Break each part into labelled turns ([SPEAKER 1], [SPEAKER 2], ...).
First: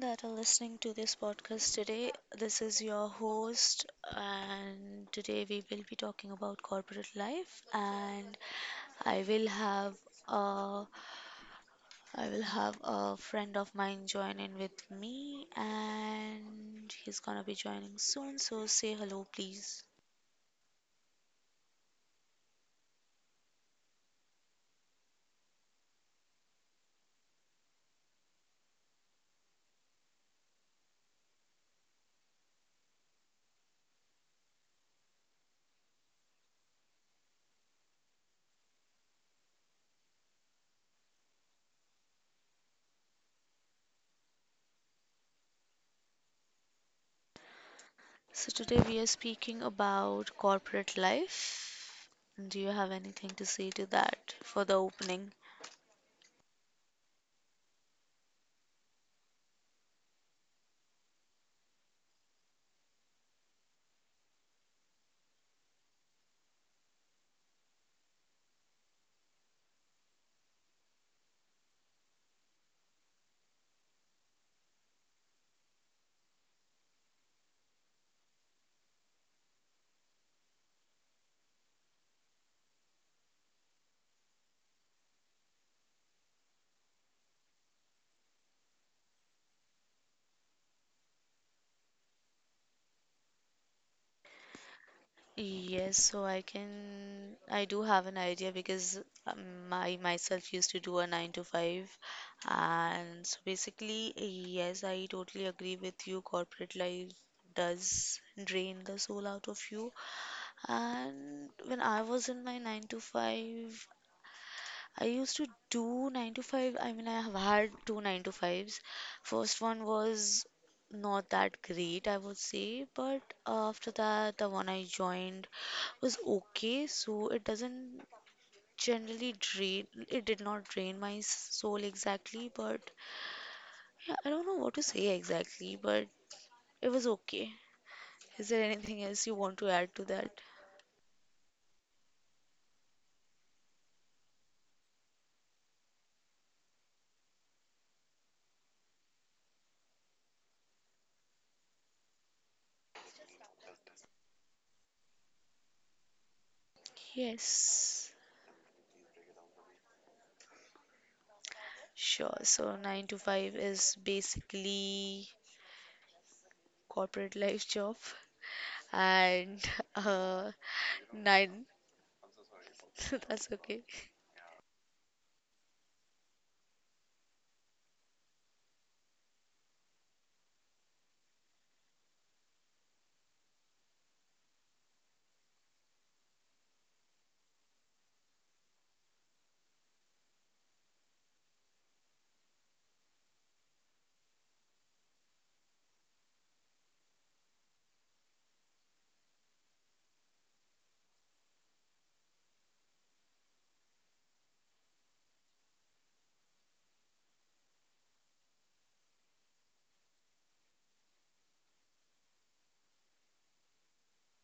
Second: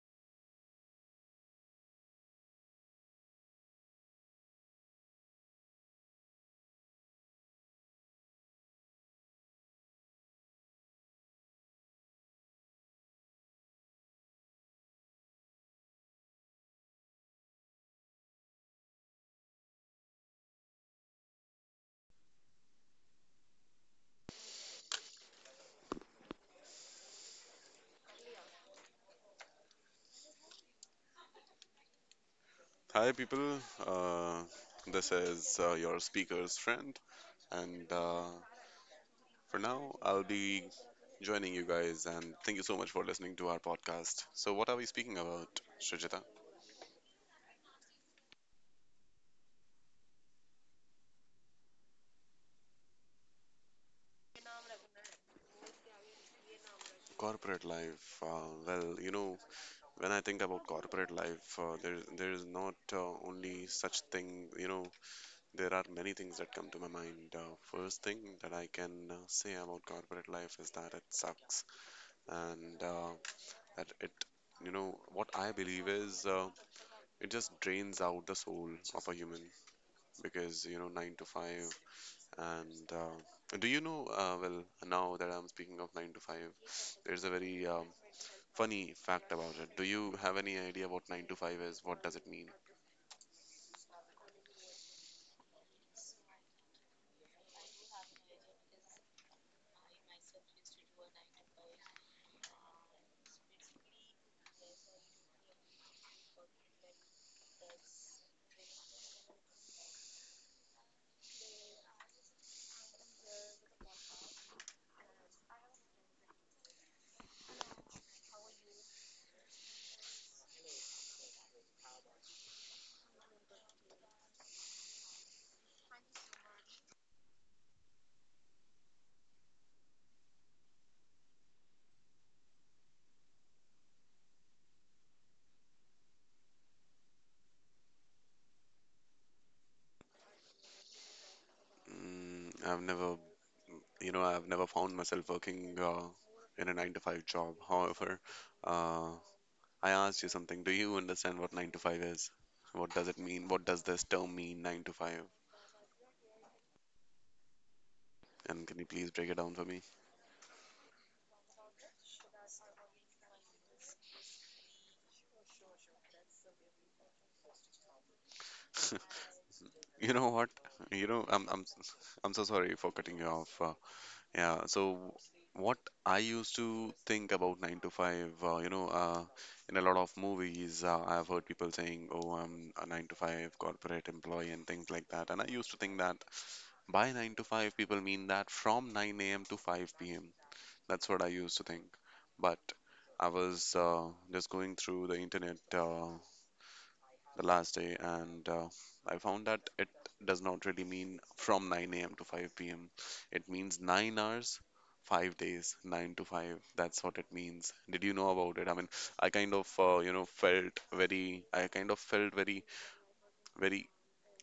[SPEAKER 1] that are listening to this podcast today. This is your host, and today we will be talking about corporate life. And I will have a, I will have a friend of mine join in with me, and he's gonna be joining soon. So say hello, please.
[SPEAKER 2] Hi, people. Uh, this is your speaker's friend, and for now, I'll be joining you guys. And thank you so much for listening to our podcast. So, what are we speaking about, Shrujita?
[SPEAKER 1] So today we are speaking about corporate life. Do you have anything to say to that for the opening?
[SPEAKER 2] Corporate life. Well, you know, when I think about corporate life, there is not only such thing. You know, there are many things that come to my mind. First thing that I can say about corporate life is that it sucks, and that it, you know, what I believe is it just drains out the soul of a human because, you know, nine to five. And Do you know? Well, now that I'm speaking of nine to five, there's a very funny fact about it. Do you have any idea what nine to five is? What does it mean?
[SPEAKER 1] Yes, so I do have an idea because I myself used to do a 9 to 5. And so basically, yes, I totally agree with you. Corporate life does drain the soul out of you. And when I was in my 9 to 5, I used to do 9 to 5. I mean, I have had two 9-to-5s. First one was not that great, I would say, but after that, the one I joined was okay, so it did not drain my soul exactly, but yeah, I don't know what to say exactly, but it was okay. Is there anything else you want to add to that?
[SPEAKER 2] Mm, I've never found myself working in a nine to five job. However, uh, I asked you something. Do you understand what 9 to 5 is? What does it mean? What does this term mean, 9 to 5?
[SPEAKER 1] Yes,
[SPEAKER 2] And can you please break it down for me?
[SPEAKER 1] sure. So 9 to 5 is basically corporate life job. And
[SPEAKER 2] You know what?
[SPEAKER 1] uh
[SPEAKER 2] You know, I'm I'm
[SPEAKER 1] 9
[SPEAKER 2] I'm so sorry for cutting you
[SPEAKER 1] that's
[SPEAKER 2] off. Uh,
[SPEAKER 1] okay.
[SPEAKER 2] yeah, so what I used to think about 9 to 5, in a lot of movies, I've heard people saying, "Oh, I'm a 9 to 5 corporate employee" and things like that. And I used to think that by 9 to 5, people mean that from 9 a.m. to 5 p.m. That's what I used to think. But I was just going through the internet the last day, and I found that it does not really mean from 9 a.m. to 5 p.m. It means 9 hours, 5 days, 9 to 5. That's what it means. Did you know about it? I mean, I kind of felt very, very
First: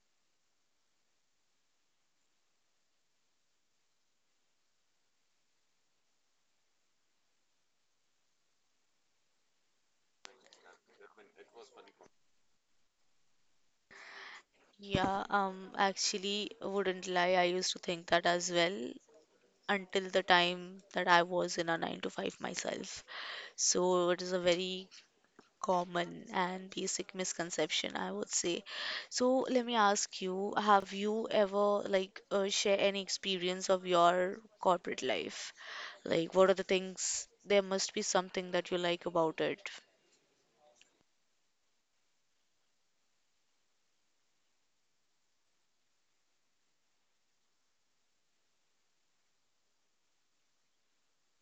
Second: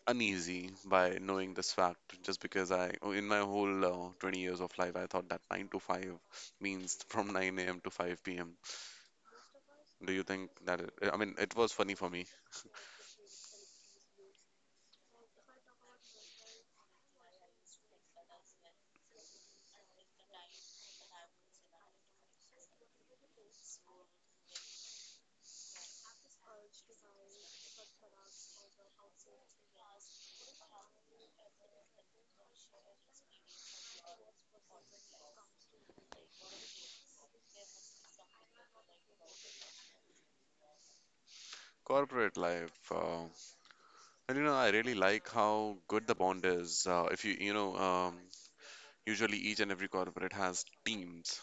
[SPEAKER 2] uneasy by knowing this fact just because I, in my whole 20 years of life, I thought that 9 to 5 means from 9 a.m. to 5 p.m. Do you think that it? I mean, it was funny for me.
[SPEAKER 1] Yeah, actually wouldn't lie, I used to think that as well until the time that I was in a 9 to 5 myself. So it is a very common and basic misconception, I would say. So let me ask you, have you ever like share any experience of your corporate life? Like, what are the things? There must be something that you like about it.
[SPEAKER 2] Corporate life. And you know, I really like how good the bond is. If you, you know, usually each and every corporate has teams,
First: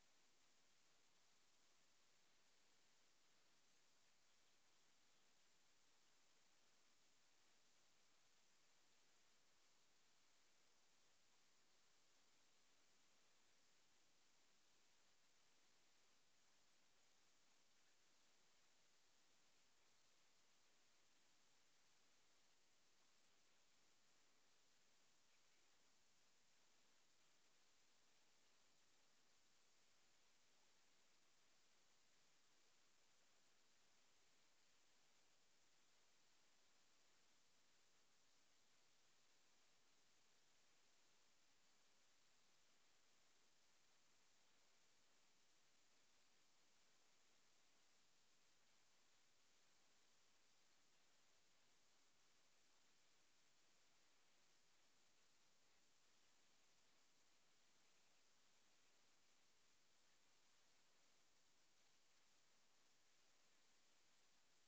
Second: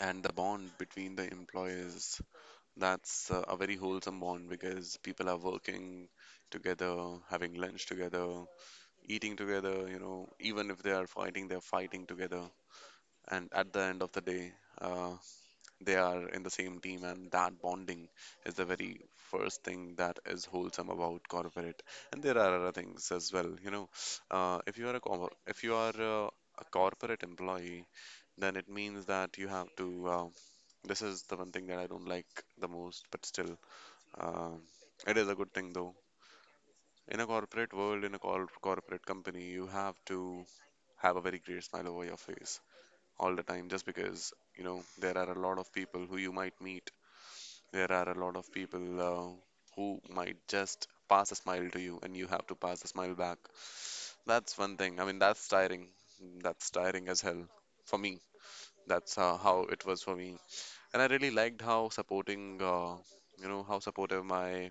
[SPEAKER 2] and the bond between the employees, that's a very wholesome bond, because people are working together, having lunch together, eating together. You know, even if they are fighting, they're fighting together. And at the end of the day, uh, they are in the same team, and that bonding is the very first thing that is wholesome about corporate. And there are other things as well, you know. If you are a co- if you are a corporate employee, then it means that you have to. This is the one thing that I don't like the most, but still, um it is a good thing though. In a corporate world, in a corporate company, you have to have a very great smile over your face all the time just because, you know, there are a lot of people who you might meet. There are a lot of people who might just pass a smile to you, and you have to pass a smile back. That's one thing. I mean, that's tiring. That's tiring as hell for me. That's how it was for me. And I really liked how supporting, you know, how supportive my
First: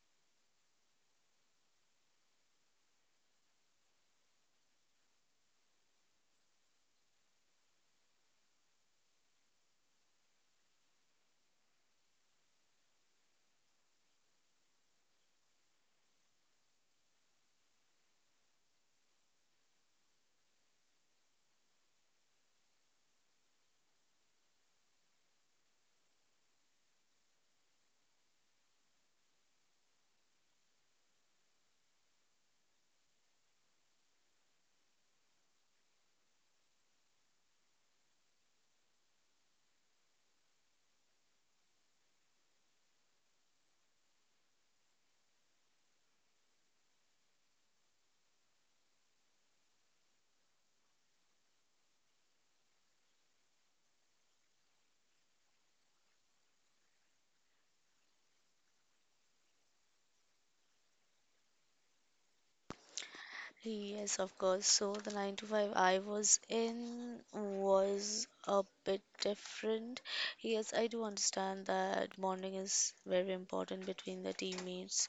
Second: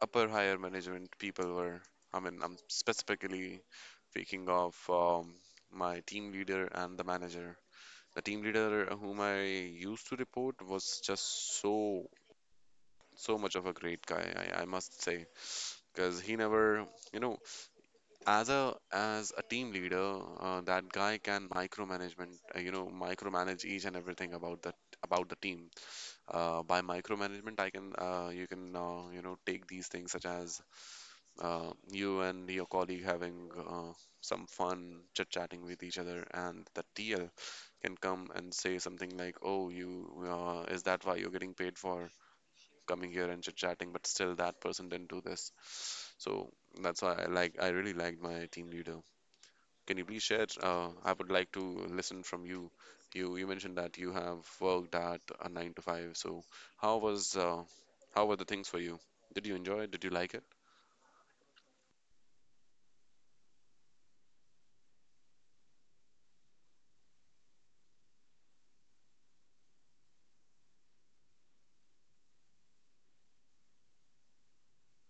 [SPEAKER 2] upper higher management people were. I mean, I'm specifically speaking of my team leader and the manager. The team leader whom I used to report was just so much of a great guy, I must say, because he never, you know, as a team leader, that guy can micromanagement you know micromanage each and everything about that about the team. By micromanagement, I can you can you know take these things such as you and your colleague having some fun chit chatting with each other, and the TL can come and say something like, "Oh, you is that why you're getting paid for coming here and chit chatting?" But still, that person didn't do this. So that's why I really liked my team leader. Can you please share? I would like to listen from you. You mentioned that you have worked at a nine to five. So how was how were the things for you? Did you enjoy it? Did you like it?
[SPEAKER 1] Yes, of course. So the 9 to 5 I was in was a bit different. Yes, I do understand that bonding is very important between the teammates,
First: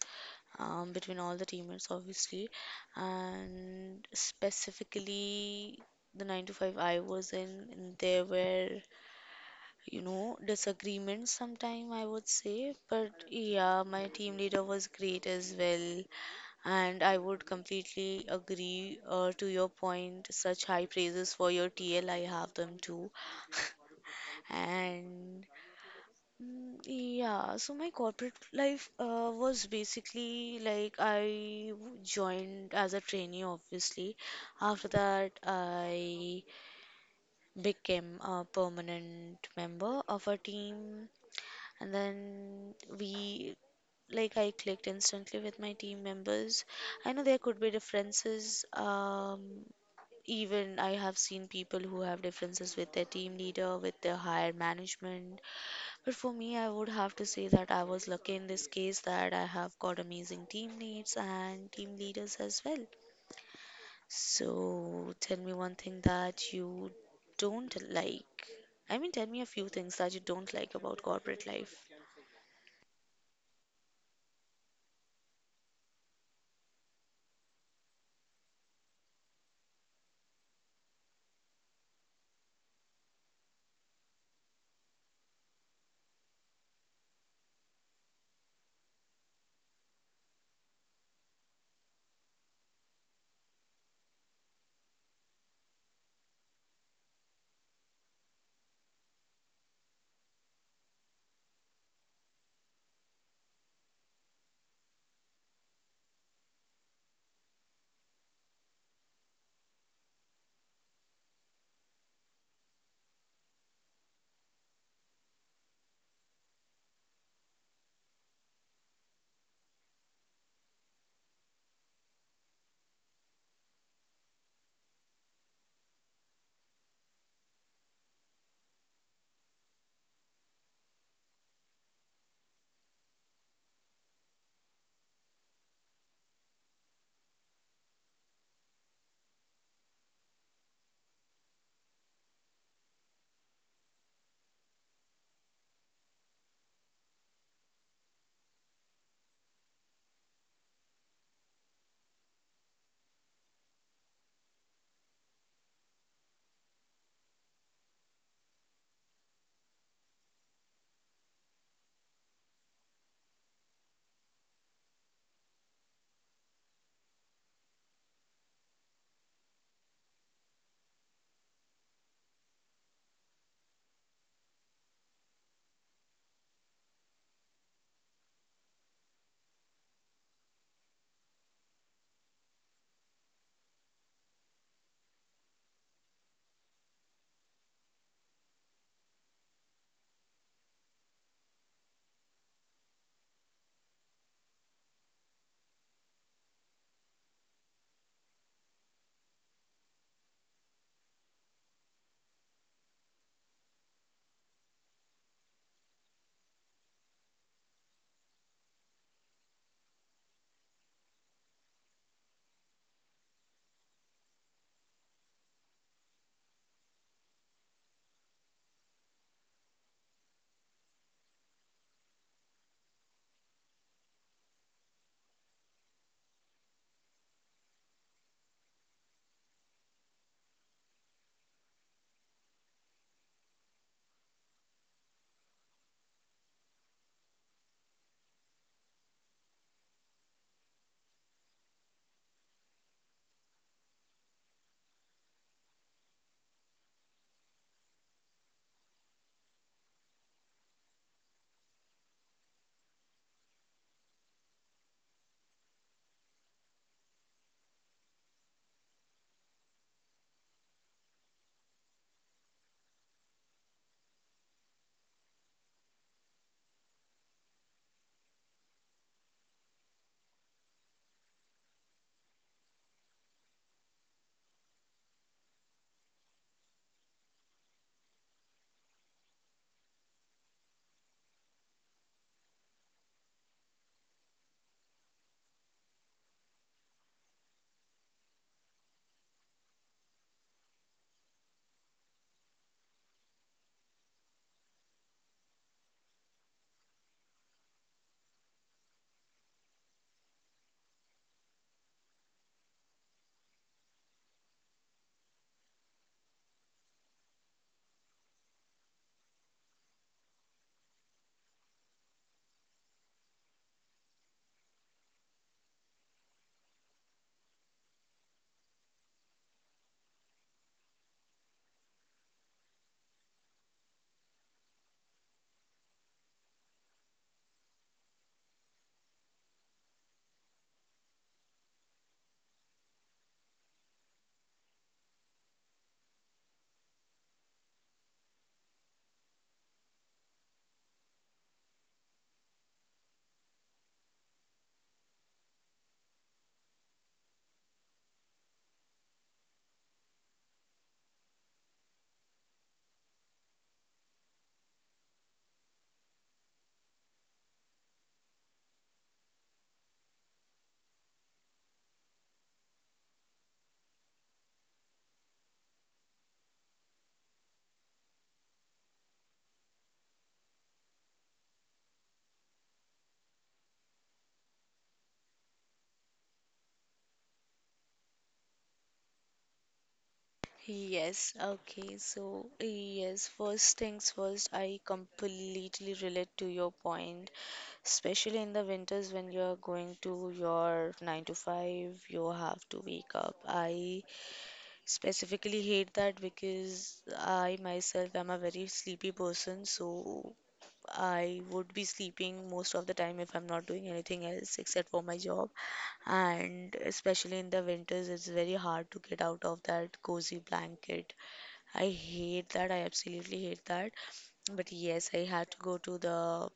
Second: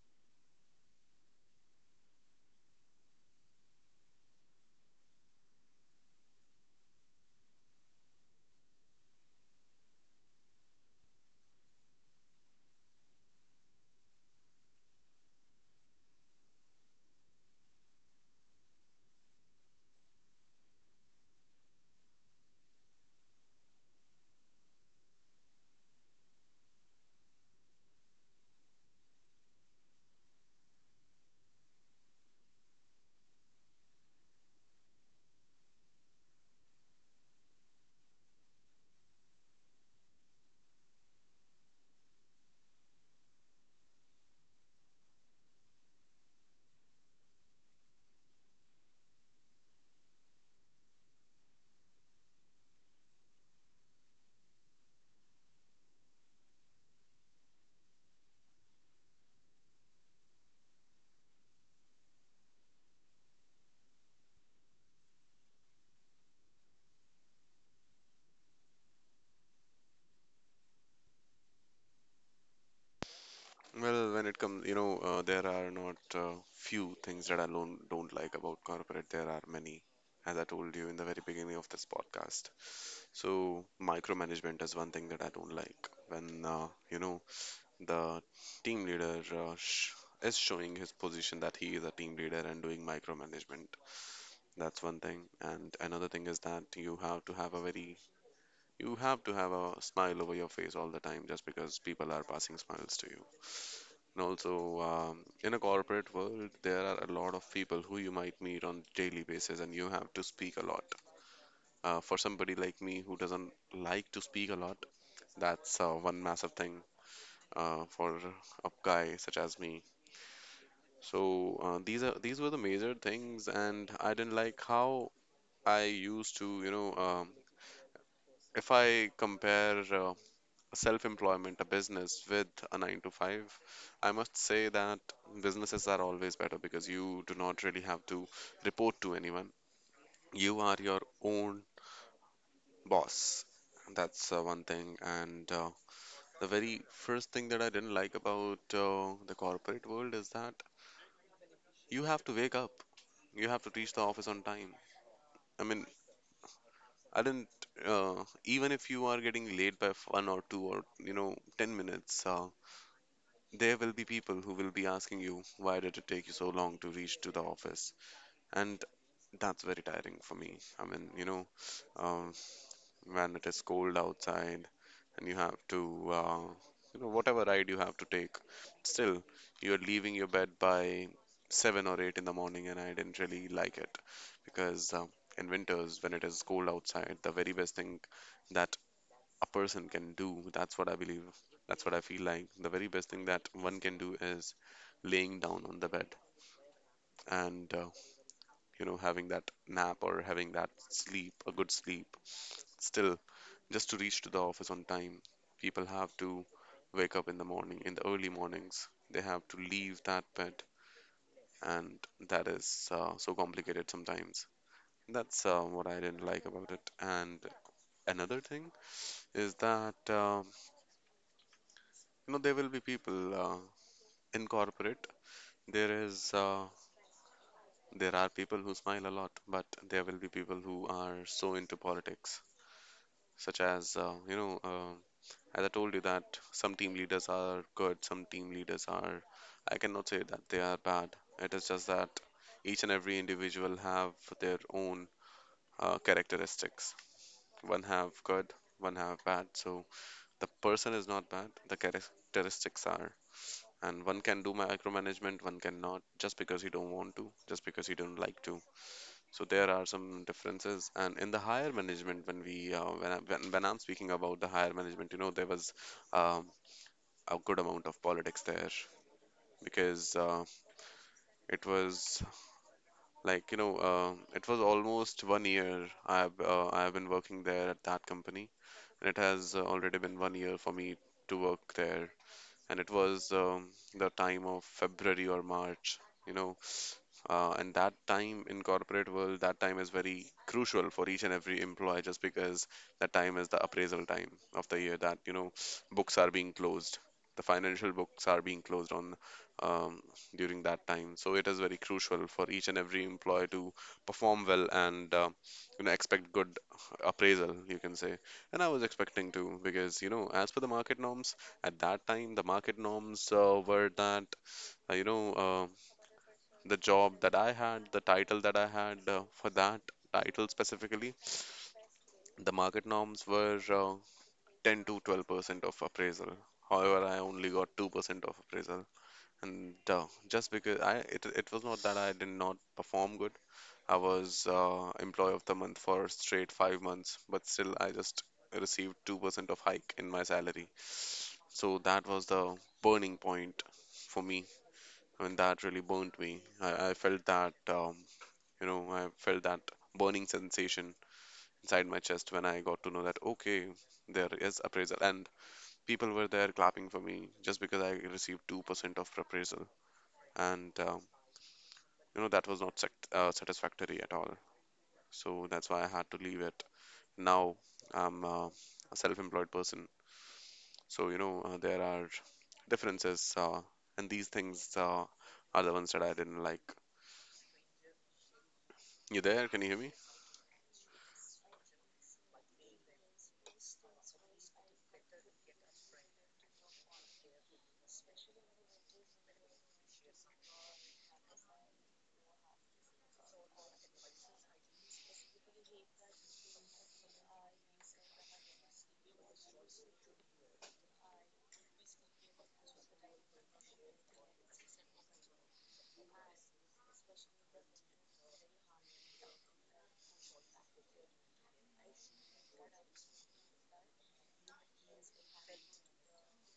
[SPEAKER 1] between all the teammates, obviously. And specifically, the 9 to 5 I was in, there were, disagreements sometime, I would say. But yeah, my team leader was great as well. And I would completely agree to your point. Such high praises for your TL, I have them too. And yeah, so my corporate life was basically like joined as a trainee, obviously. After that, I became a permanent member of a team, and then we like I clicked instantly with my team members. I know there could be differences. Even I have seen people who have differences with their team leader, with their higher management. But for me, I would have to say that I was lucky in this case that I have got amazing teammates and team leaders as well. So tell me one thing that you don't like. I mean, tell me a few things that you don't like about corporate life.
[SPEAKER 2] Well, when it comes, you know, there are not few things that I don't like about corporate. There are many, as I told you in the very beginning of this podcast. So, micromanagement is one thing that I don't like. When, you know, the team leader sh is showing his position that he is a team leader and doing micromanagement. That's one thing. And another thing is that you have to have a smile over your face all the time just because people are passing smiles to you. And also, in a corporate world, there are a lot of people who you might meet on daily basis, and you have to speak a lot. For somebody like me who doesn't like to speak a lot, that's one massive thing for a guy such as me. So these were the major things, and I didn't like how I used to, you know, if I compare self employment, a business with a nine to five, I must say that businesses are always better because you do not really have to report to anyone. You are your own boss. That's one thing. And the very first thing that I didn't like about the corporate world is that you have to wake up, you have to reach the office on time. I mean, I didn't, even if you are getting late by 1 or 2 or, 10 minutes, there will be people who will be asking you, why did it take you so long to reach to the office? And that's very tiring for me. I mean, you know, um, when it is cold outside and you have to, you know, whatever ride you have to take, still, you're leaving your bed by 7 or 8 in the morning, and I didn't really like it because in winters, when it is cold outside, the very best thing that a person can do. That's what I believe. That's what I feel like. The very best thing that one can do is laying down on the bed and, you know, having that nap or having that sleep, a good sleep. Still, just to reach to the office on time, people have to wake up in the morning, in the early mornings. They have to leave that bed, and that is so complicated sometimes. That's what I didn't like about it. And another thing is that you know, there will be people. In corporate, there is uh, there are people who smile a lot, but there will be people who are so into politics, such as, you know, as I told you, that some team leaders are good, some team leaders are, I cannot say that they are bad. It is just that each and every individual have their own characteristics. One have good, one have bad. So the person is not bad, the characteristics are. And one can do micromanagement, one cannot, just because you don't want to, just because you don't like to. So there are some differences, and in the higher management, when we when I'm speaking about the higher management, you know, there was um, a good amount of politics there, because it was like, you know, it was almost 1 year I've been working there at that company, and it has already been 1 year for me to work there. And it was the time of February or March, you know. And that time in corporate world, that time is very crucial for each and every employee just because that time is the appraisal time of the year that, you know, books are being closed. The financial books are being closed on um, during that time. So it is very crucial for each and every employee to perform well, and you know, expect good appraisal, you can say. And I was expecting to, because as per the market norms, at that time, the market norms were that, uh, you know, uh, the job that I had, the title that I had for that title specifically, the market norms were 10 to 12% of appraisal. However, I only got 2% of appraisal. And just because it was not that I did not perform good, I was employee of the month for straight 5 months, but still I just received 2% of hike in my salary. So that was the burning point for me, and that really burnt me. I felt that burning sensation inside my chest when I got to know that, okay, there is appraisal. And people were there clapping for me just because I received 2% of appraisal. And, that was not satisfactory at all. So that's why I had to leave it. Now I'm a self-employed person, so there are differences, and these things are the ones that I didn't like. You there? Can you hear me?
[SPEAKER 1] Yes, okay. So, yes, first things first, I completely relate to your point, especially in the winters when you're going to your 9 to 5, you have to wake up. I specifically hate that because I myself am a very sleepy person, so I would be sleeping most of the time if I'm not doing anything else except for my job. And especially in the winters, it's very hard to get out of that cozy blanket. I hate that. I absolutely hate that. But yes,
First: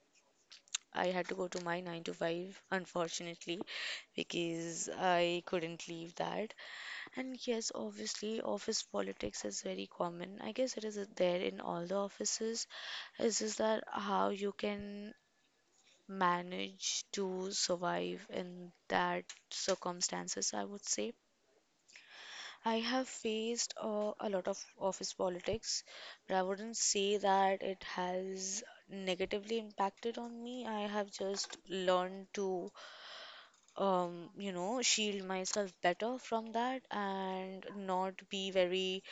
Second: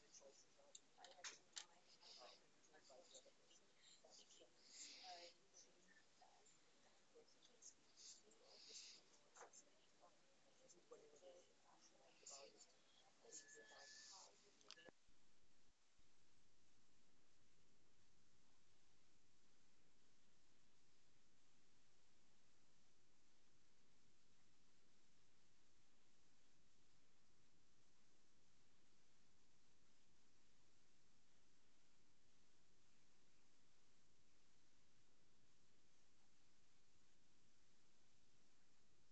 [SPEAKER 1] I had to go to my 9 to 5, unfortunately, because I couldn't leave that. And yes, obviously, office politics is very common. I guess it is there in all the offices. It's just that how you can manage to survive in that circumstances, I would say. I have faced a lot of office politics, but I wouldn't say that it has negatively impacted on me. I have just learned to, shield myself better from that and not be very,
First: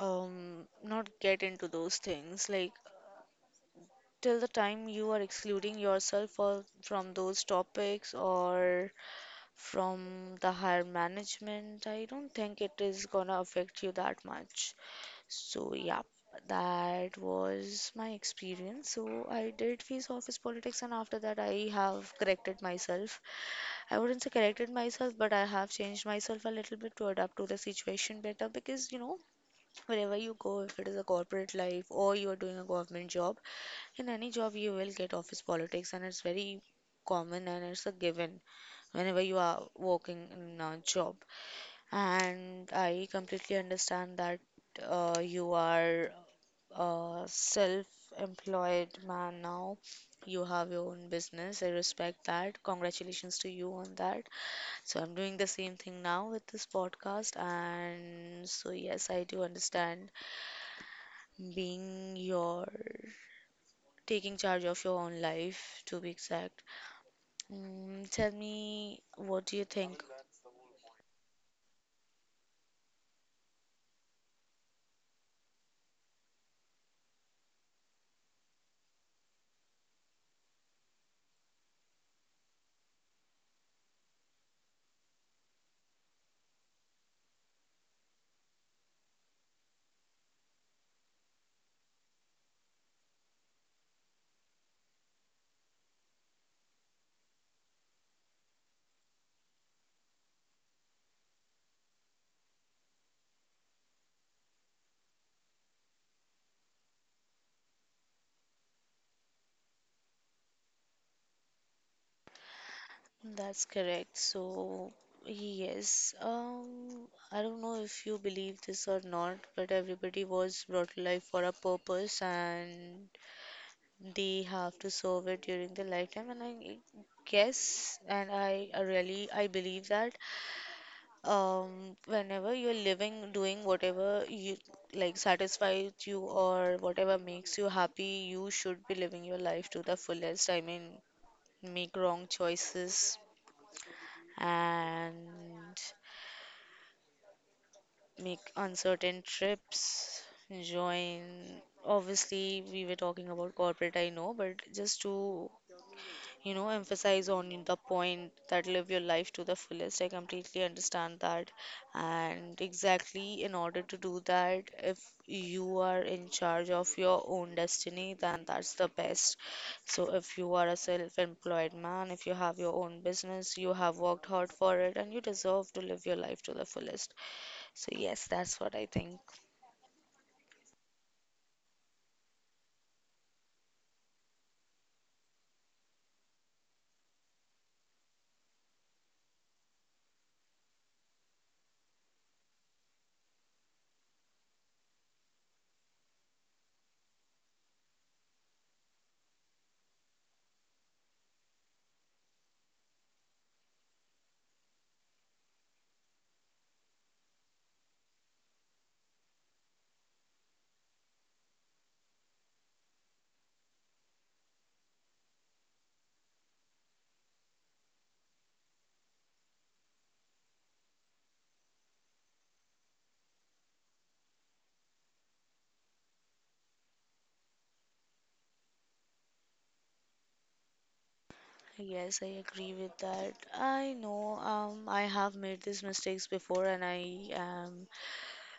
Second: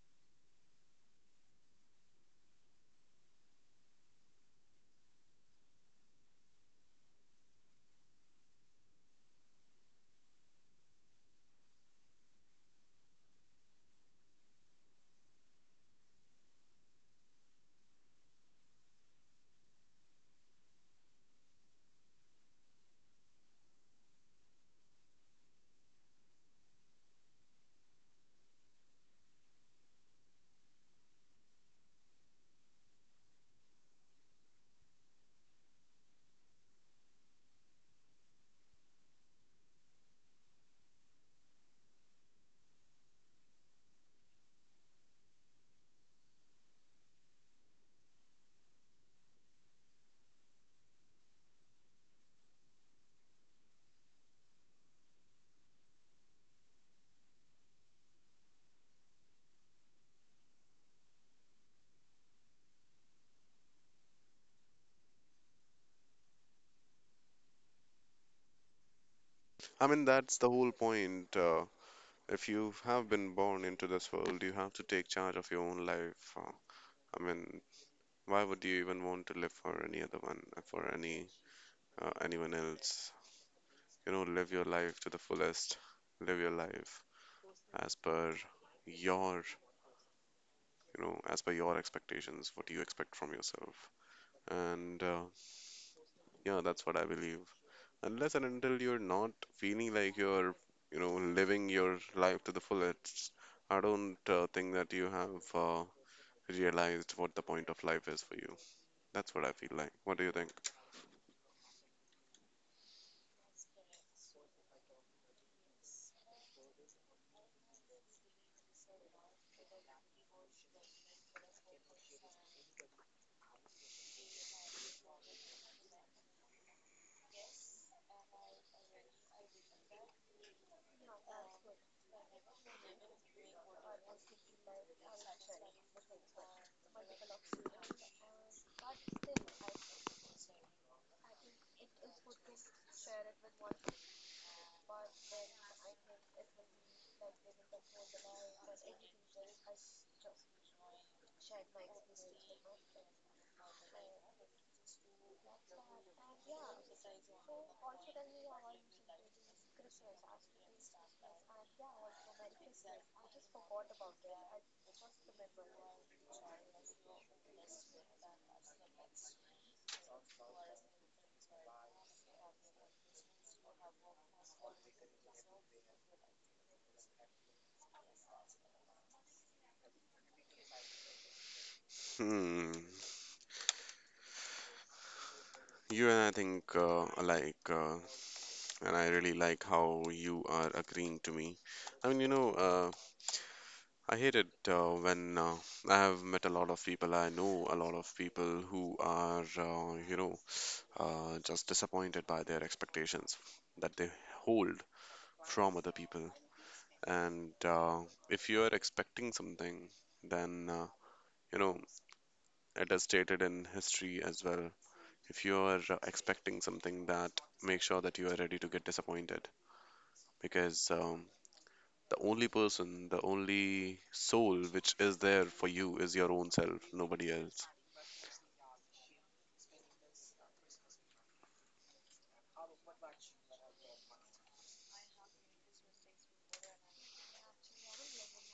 [SPEAKER 1] um, not get into those things. Like, till the time you are excluding yourself from those topics or from the higher management, I don't think it is gonna affect you that much. So, yeah, that was my experience. So, I did face office politics, and after that, I have corrected myself. I wouldn't say corrected myself, but I have changed myself a little bit to adapt to the situation better because wherever you go, if it is a corporate life or you are doing a government job, in any job, you will get office politics, and it's very common and it's a given whenever you are working in a job. And I completely understand that you are self-employed man now. You have your own business. I respect that. Congratulations to you on that. So I'm doing the same thing now with this podcast, and so yes, I do understand being your taking charge of your own life, to be exact. Tell me, what do you
[SPEAKER 2] I
[SPEAKER 1] think?
[SPEAKER 2] mean, that's the whole point. If you have been born into this world, you have to take charge of your own life. I mean, why would you even want to live for any other one, for any anyone else? You know, live your life to the fullest. Live your life as per your your expectations, what you expect from yourself. And yeah, that's what I believe. Unless and until you're not feeling like you're living your life to the fullest, I don't think that you have realized what the point of life is for you. That's what I feel like. What do you think?
[SPEAKER 1] That's correct. So, yes, I don't know if you believe this or not, but everybody was brought to life for a purpose and they have to serve it during their lifetime. And I guess, and I really, I believe that whenever you're living, doing whatever you like satisfies you or whatever makes you happy, you should be living your life to the fullest. I mean, make wrong choices and make uncertain trips, join. Obviously, we were talking about corporate, I know, but just to emphasize on the point that, live your life to the fullest. I completely understand that, and exactly in order to do that, if you are in charge of your own destiny, then that's the best. So if you are a self-employed man, if you have your own business, you have worked hard for it and you deserve to live your life to the fullest. So yes, that's what I think.
[SPEAKER 2] Hmm. You and I think alike, and I really like how you are agreeing to me. I mean, I hate it when I have met a lot of people. I know a lot of people who are, just disappointed by their expectations that they hold from other people. And if you are expecting something, then, you know, it is stated in history as well. If you are expecting something, that make sure that you are ready to get disappointed because the only person, the only soul which is there for you is your own self, nobody else.
[SPEAKER 1] Yes, I agree with that. I know I have made these mistakes before, and I am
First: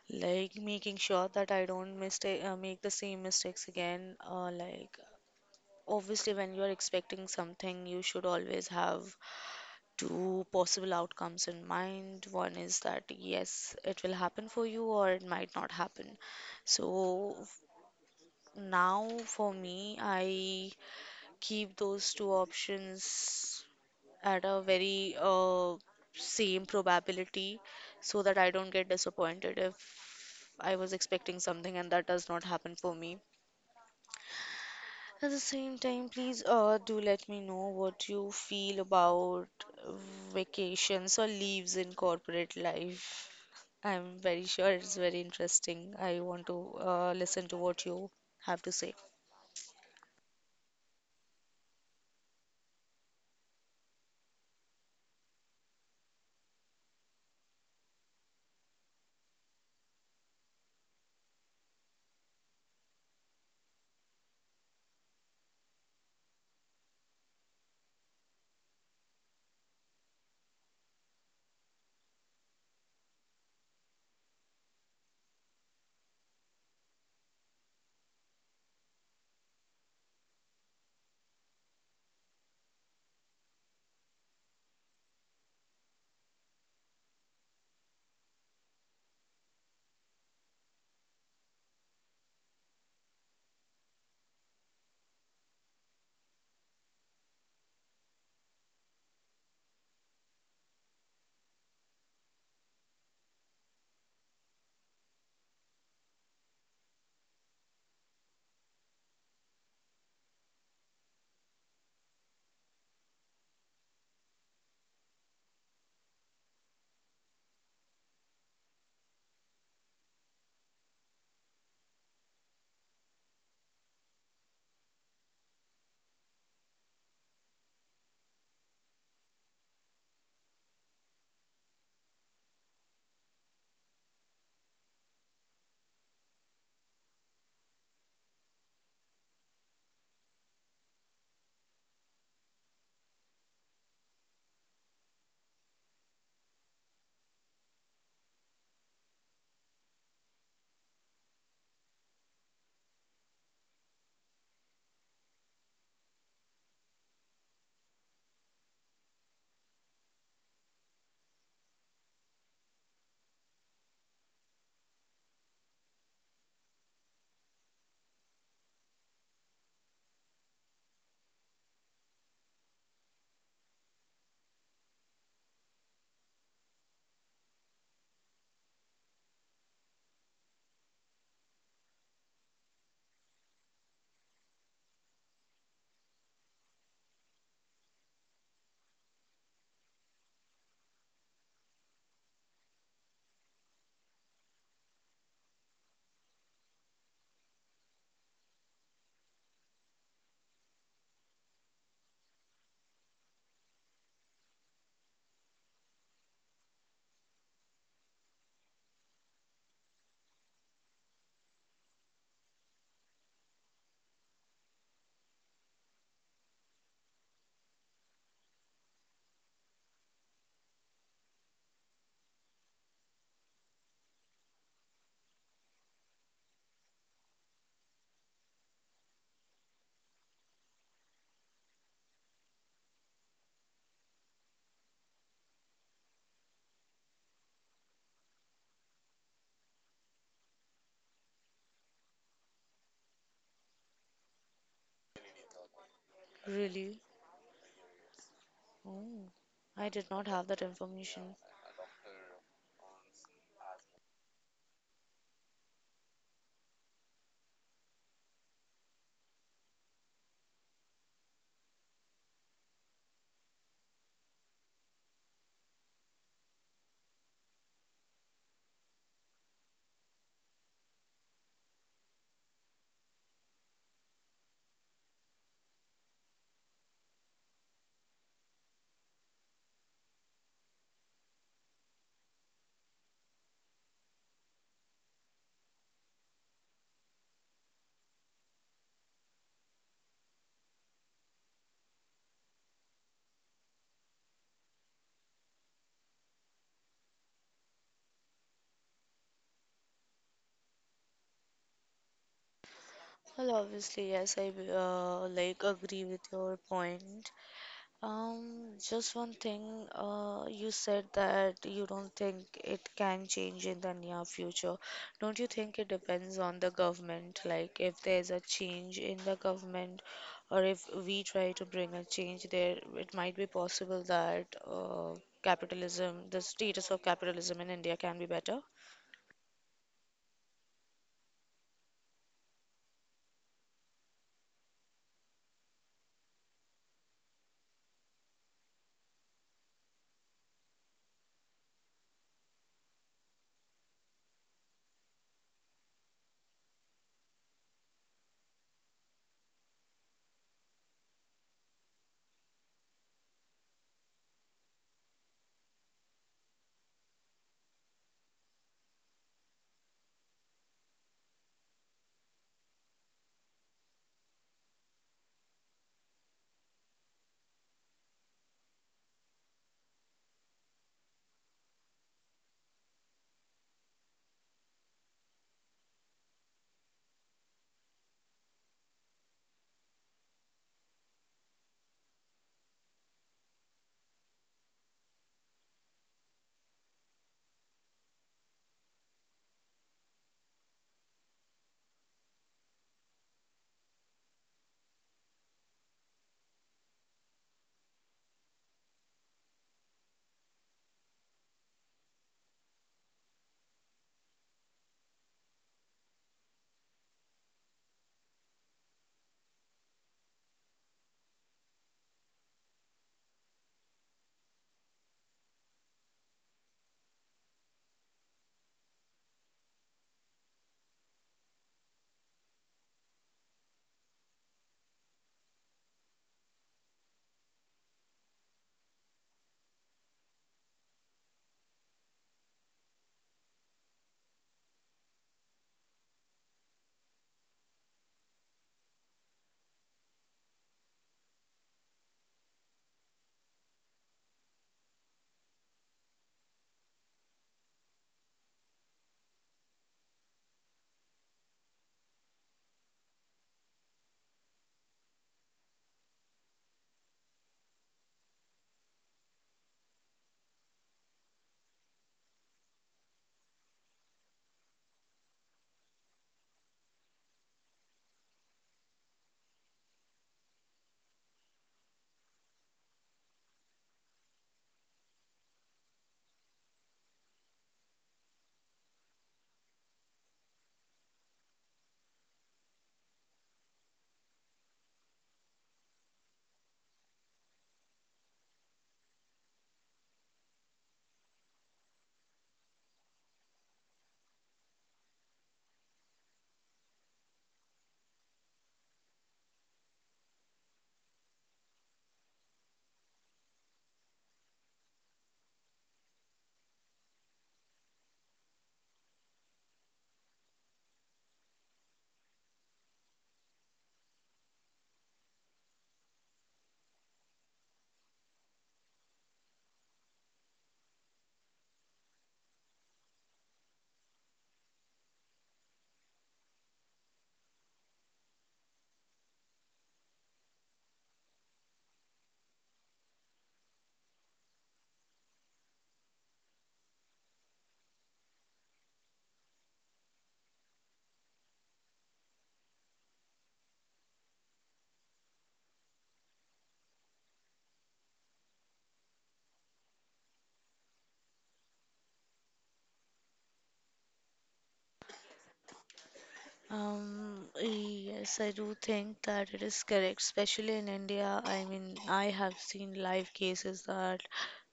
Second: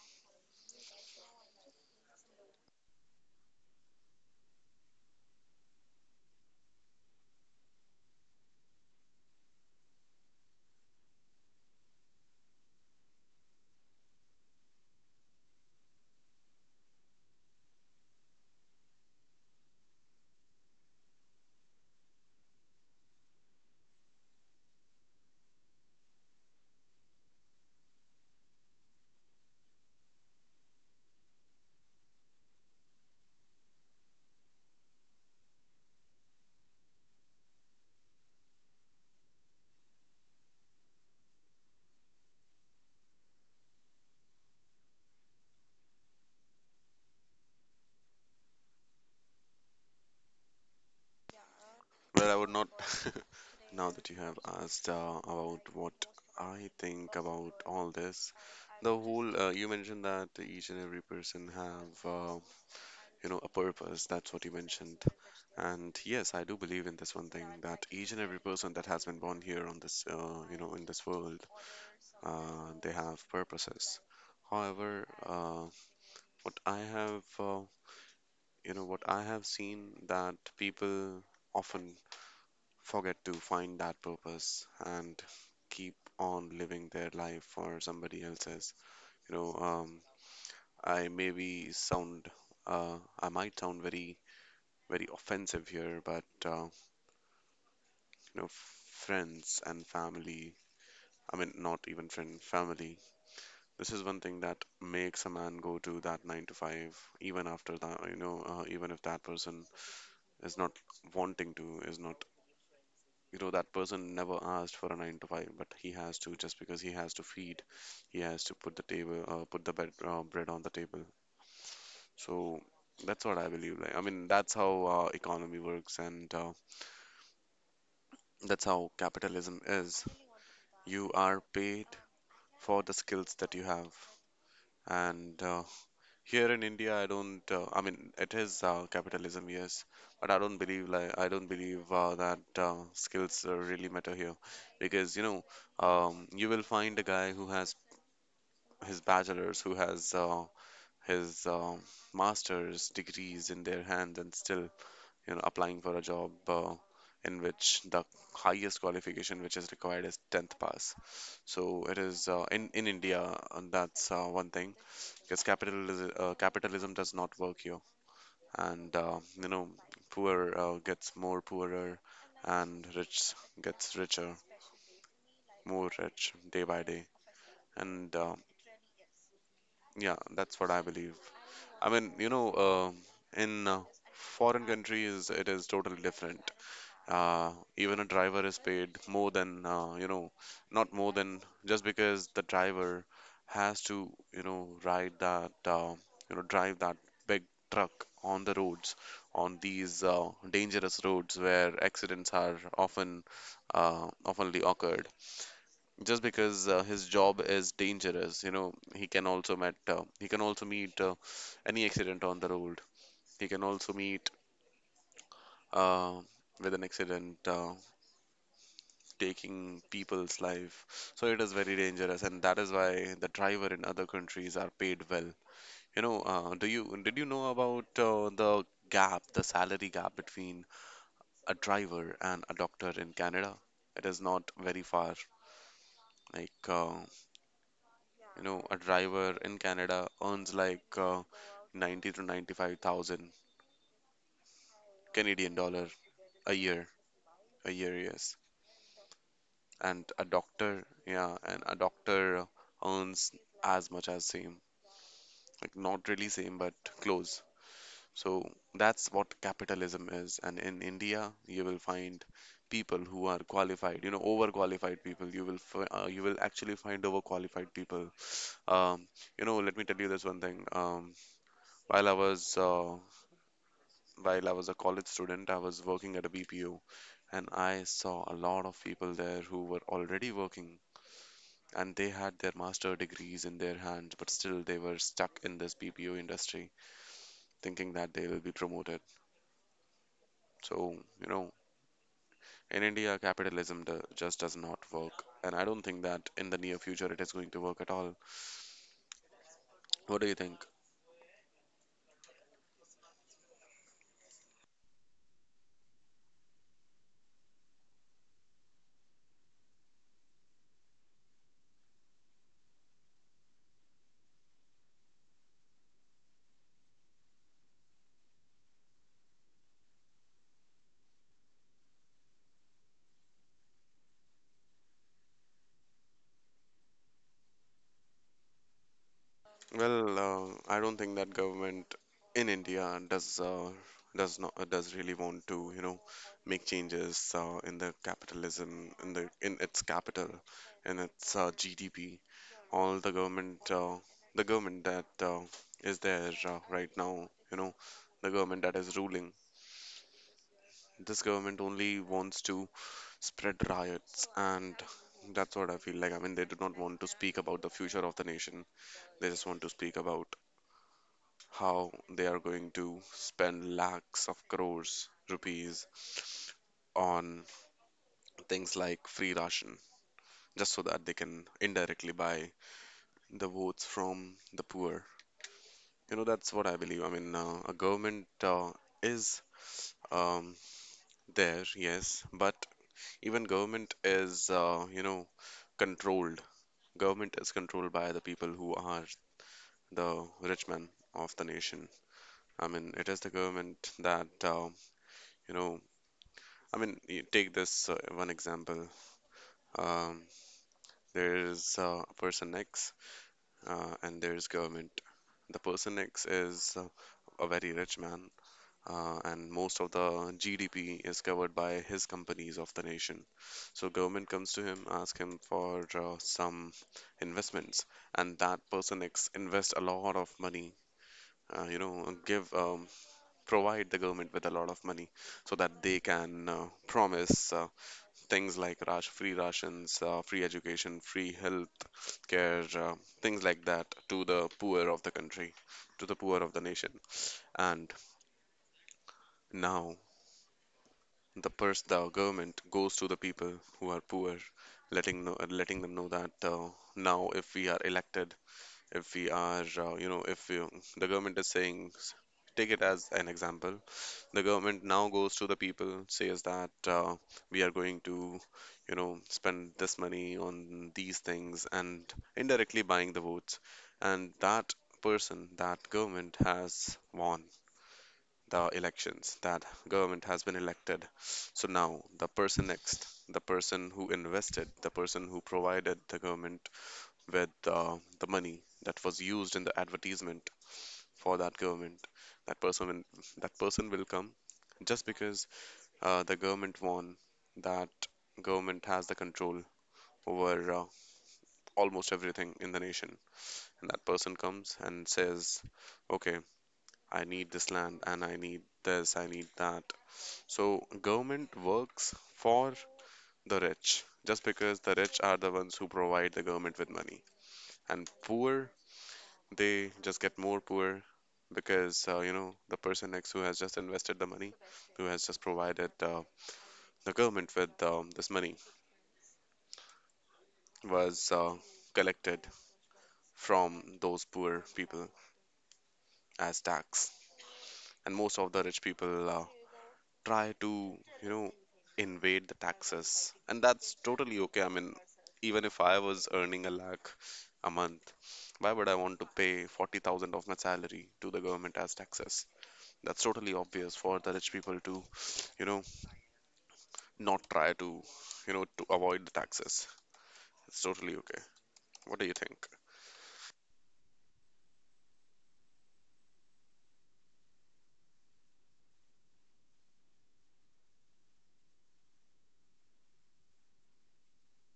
[SPEAKER 1] like making sure that I don't mistake make the same mistakes again. Like obviously, when you are expecting something, you should always have two possible outcomes in mind. One is that yes, it will happen for you, or it might not happen. So now for me, I keep those two options at a very same probability so that I don't get disappointed if I was expecting something and that does not happen for me. At the same time, please do let me know what you feel about vacations or leaves in corporate life. I'm very sure it's very interesting. I want to listen to what you have to say.
[SPEAKER 2] Well, I would not. Now that you have asked about what I think about all this, the whole you mentioned that each and every person have a purpose. That's what you mentioned, and yes, I do believe in this one thing that each and every person that has been born here on this you know in this world, they have purposes. However, what I have, what I have seen that people often forget to find that purpose and keep on living their life for somebody else's. You know, I maybe sound, I might sound very, very offensive here, but you know, friends and family. I mean, not even friend, family. This is one thing that makes a man go to that nine to five, even after that, even if that person is not wanting to, is not, that person never asked for a nine to five, but he has to just because he has to feed, he has to put the bread on the table. So that's what I believe. Like, I mean, that's how economy works, and that's how capitalism is. You are paid for the skills that you have. And here in India, I don't. I mean, it is capitalism, yes, but I don't believe that skills really matter here, because you know, you will find a guy who has his bachelor's, who has his master's degrees in their hands, and still you know applying for a job in which the highest qualification which is required is 10th pass. So it is, in India. And that's one thing, because capitalism does not work here. And you know, poor gets more poorer, and rich gets richer, more rich day by day. And yeah, that's what I believe. I mean, you know, in foreign countries, it is totally different. uh, Even a driver is paid more than you know, not more than, just because the driver has to, you know, drive that big truck on the roads, on these dangerous roads where accidents are often oftenly occurred, just because his job is dangerous. You know, he can also meet any accident on the road. He can also meet uh, with an accident. Taking people's life. So it is very dangerous, and that is why the driver in other countries are paid well. You know, do you did you know about the gap, the salary gap between a driver and a doctor in Canada? It is not very far. Like you know, a driver in Canada earns like 90 to 95 thousand Canadian dollar a year,
[SPEAKER 1] Really?
[SPEAKER 2] a year, yes.
[SPEAKER 1] Oh, I
[SPEAKER 2] And
[SPEAKER 1] did
[SPEAKER 2] a
[SPEAKER 1] not have that
[SPEAKER 2] doctor,
[SPEAKER 1] information.
[SPEAKER 2] yeah, and a doctor earns as much as same. Like, not really same, but close. So that's what capitalism is, and in India, you will find people who are qualified, you know, overqualified people. You will actually find overqualified people. um, you know, let me tell you this one thing. Um, while i was uh, while i was a college student, I was working at a BPO. And I saw a lot of people there who were already working, and they had their master degrees in their hands, but still they were stuck in this BPO industry, thinking that they will be promoted. So, you know, in India, capitalism just does not work. And I don't think that in the near future it is going to work at all. What do you think?
[SPEAKER 1] Well, obviously, yes, I like agree with your point. Just one thing, you said that you don't think it can change in the near future. Don't you think it depends on the government? Like, if there's a change in the government, or if we try to bring a change there, it might be possible that uh, the status of capitalism in India can be better.
[SPEAKER 2] Well, I don't think that government in India does not does really want to, you know, make changes in the capitalism, in its capital, in its GDP. All the government, the government that is there right now, you know, the government that is ruling, this government only wants to spread riots, and that's what I feel like. I mean, they do not want to speak about the future of the nation. They just want to speak about how they are going to spend lakhs of crores rupees on things like free ration, just so that they can indirectly buy the votes from the poor. You know, that's what I believe. I mean, a government is um, there, yes, but even government is, you know, controlled. Government is controlled by the people who are the rich men of the nation. I mean, it is the government that, you know, I mean, you take this one example. Um, there's a person X, and there's government. The person X is a very rich man, and most of the GDP is covered by his companies of the nation. So government comes to him, ask him for some investments, and that person ex invest a lot of money. You know, give provide the government with a lot of money so that they can promise things like free rations, free education, free health care, things like that to the poor of the country, to the poor of the nation. And now the government goes to the people who are poor, letting them know that now if we are elected, if we are, you know, if you, the government is saying, take it as an example, the government now goes to the people, says that we are going to, you know, spend this money on these things, and indirectly buying the votes, and that person, that government has won the elections, that government has been elected. So now the person next, the person who invested, the person who provided the government with the money that was used in the advertisement for that government, that person will come just because the government won, that government has the control over almost everything in the nation. And that person comes and says, okay, I need this land, and I need this, I need that. So government works for the rich just because the rich are the ones who provide the government with money. And poor, they just get more poor because you know, the person next who has just invested the money, who has just provided the government with this money, was collected from those poor people as tax. And most of the rich people try to, you know, invade the taxes. And that's totally okay. I mean, even if I was earning a lakh a month, why would I want to pay 40,000 of my salary to the government as taxes? That's totally obvious for the rich people to, you know, not try to, you know, to avoid the taxes. It's totally okay. What do you think?
[SPEAKER 1] Yes, I do think that it is correct, especially in India. I mean, I have seen live cases that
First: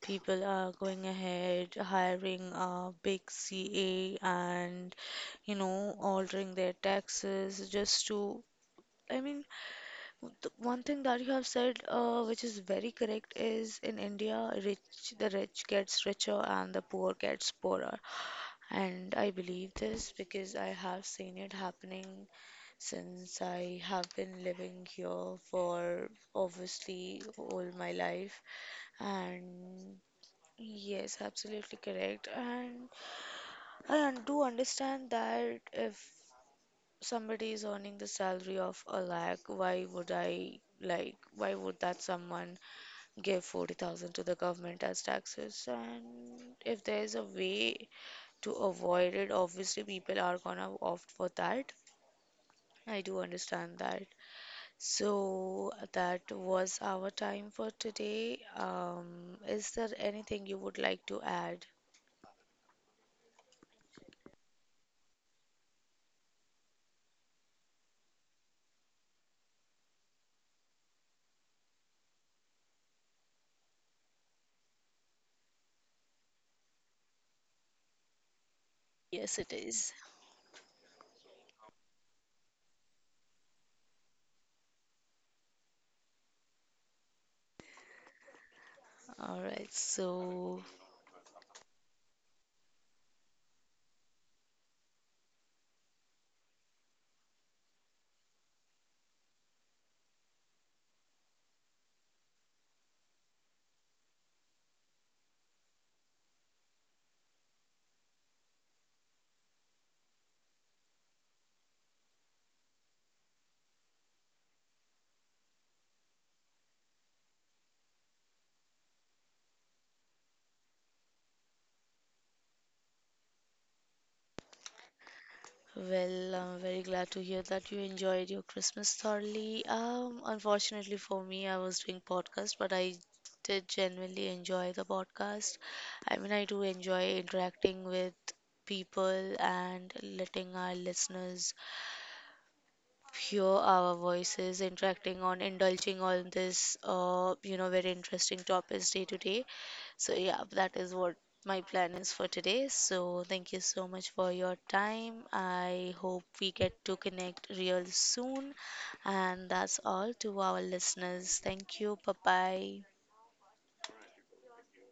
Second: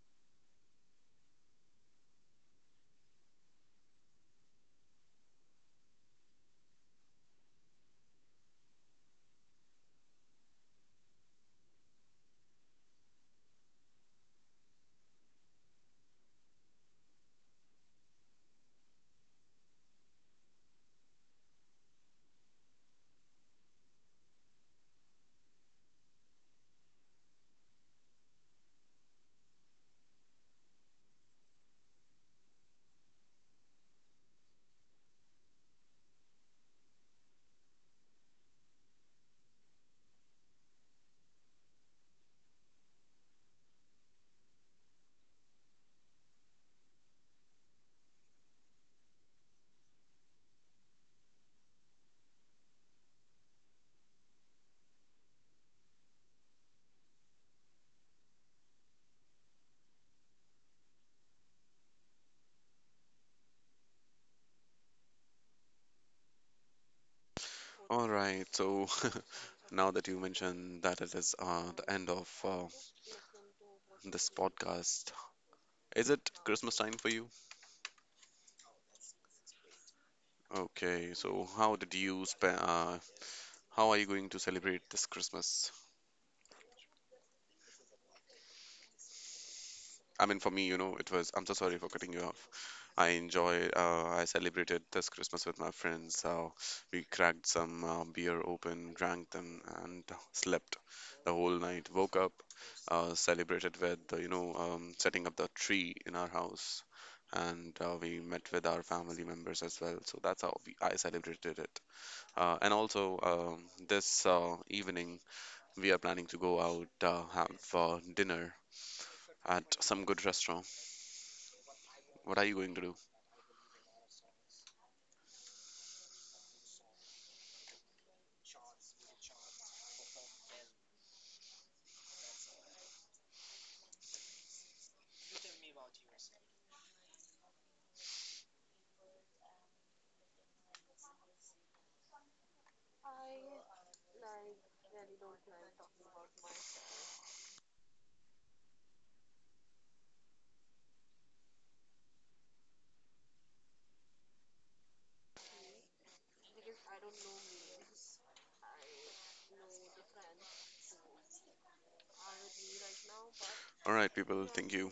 [SPEAKER 1] people are going ahead, hiring a big CA and altering their taxes just to. I mean, the one thing that you have said, which is very correct, is in India, rich the rich gets richer and the poor gets poorer. And I believe this because I have seen it happening since I have been living here for obviously all my life. And yes, absolutely correct. And I do understand that if somebody is earning the salary of a lakh, why would that someone give 40,000 to the government as taxes? And if there's a way to avoid it, obviously people are gonna opt for that. I do understand that. So that was our time for today. Is there anything you would like to add?
[SPEAKER 2] All right, so now that you mentioned that it is the end of this podcast, is it Christmas time for you?
[SPEAKER 1] Yes, it is.
[SPEAKER 2] Okay, so how did you spend? How are you going to celebrate this Christmas?
[SPEAKER 1] All right,
[SPEAKER 2] I mean, for
[SPEAKER 1] so
[SPEAKER 2] me, you know, it was. I'm so sorry for cutting you off. I enjoyed. I celebrated this Christmas with my friends. We cracked some beer open, drank them, and slept the whole night. Woke up, celebrated with setting up the tree in our house, and we met with our family members as well. So that's how I celebrated it. And also this evening, we are planning to go out, have dinner at some good restaurant. What are you going to do?
[SPEAKER 1] well, I'm very glad to hear that you enjoyed your Christmas thoroughly. Unfortunately for me, I was doing podcast, but I did genuinely enjoy the podcast. I mean, I do enjoy interacting with people and letting our listeners hear our voices interacting on indulging on this very interesting topics day to day. So yeah, that is what my plan is for today. So thank you so much for your time. I hope we get to connect real soon. And that's all to our listeners. Thank you. Bye bye.
[SPEAKER 2] All right, people, thank you.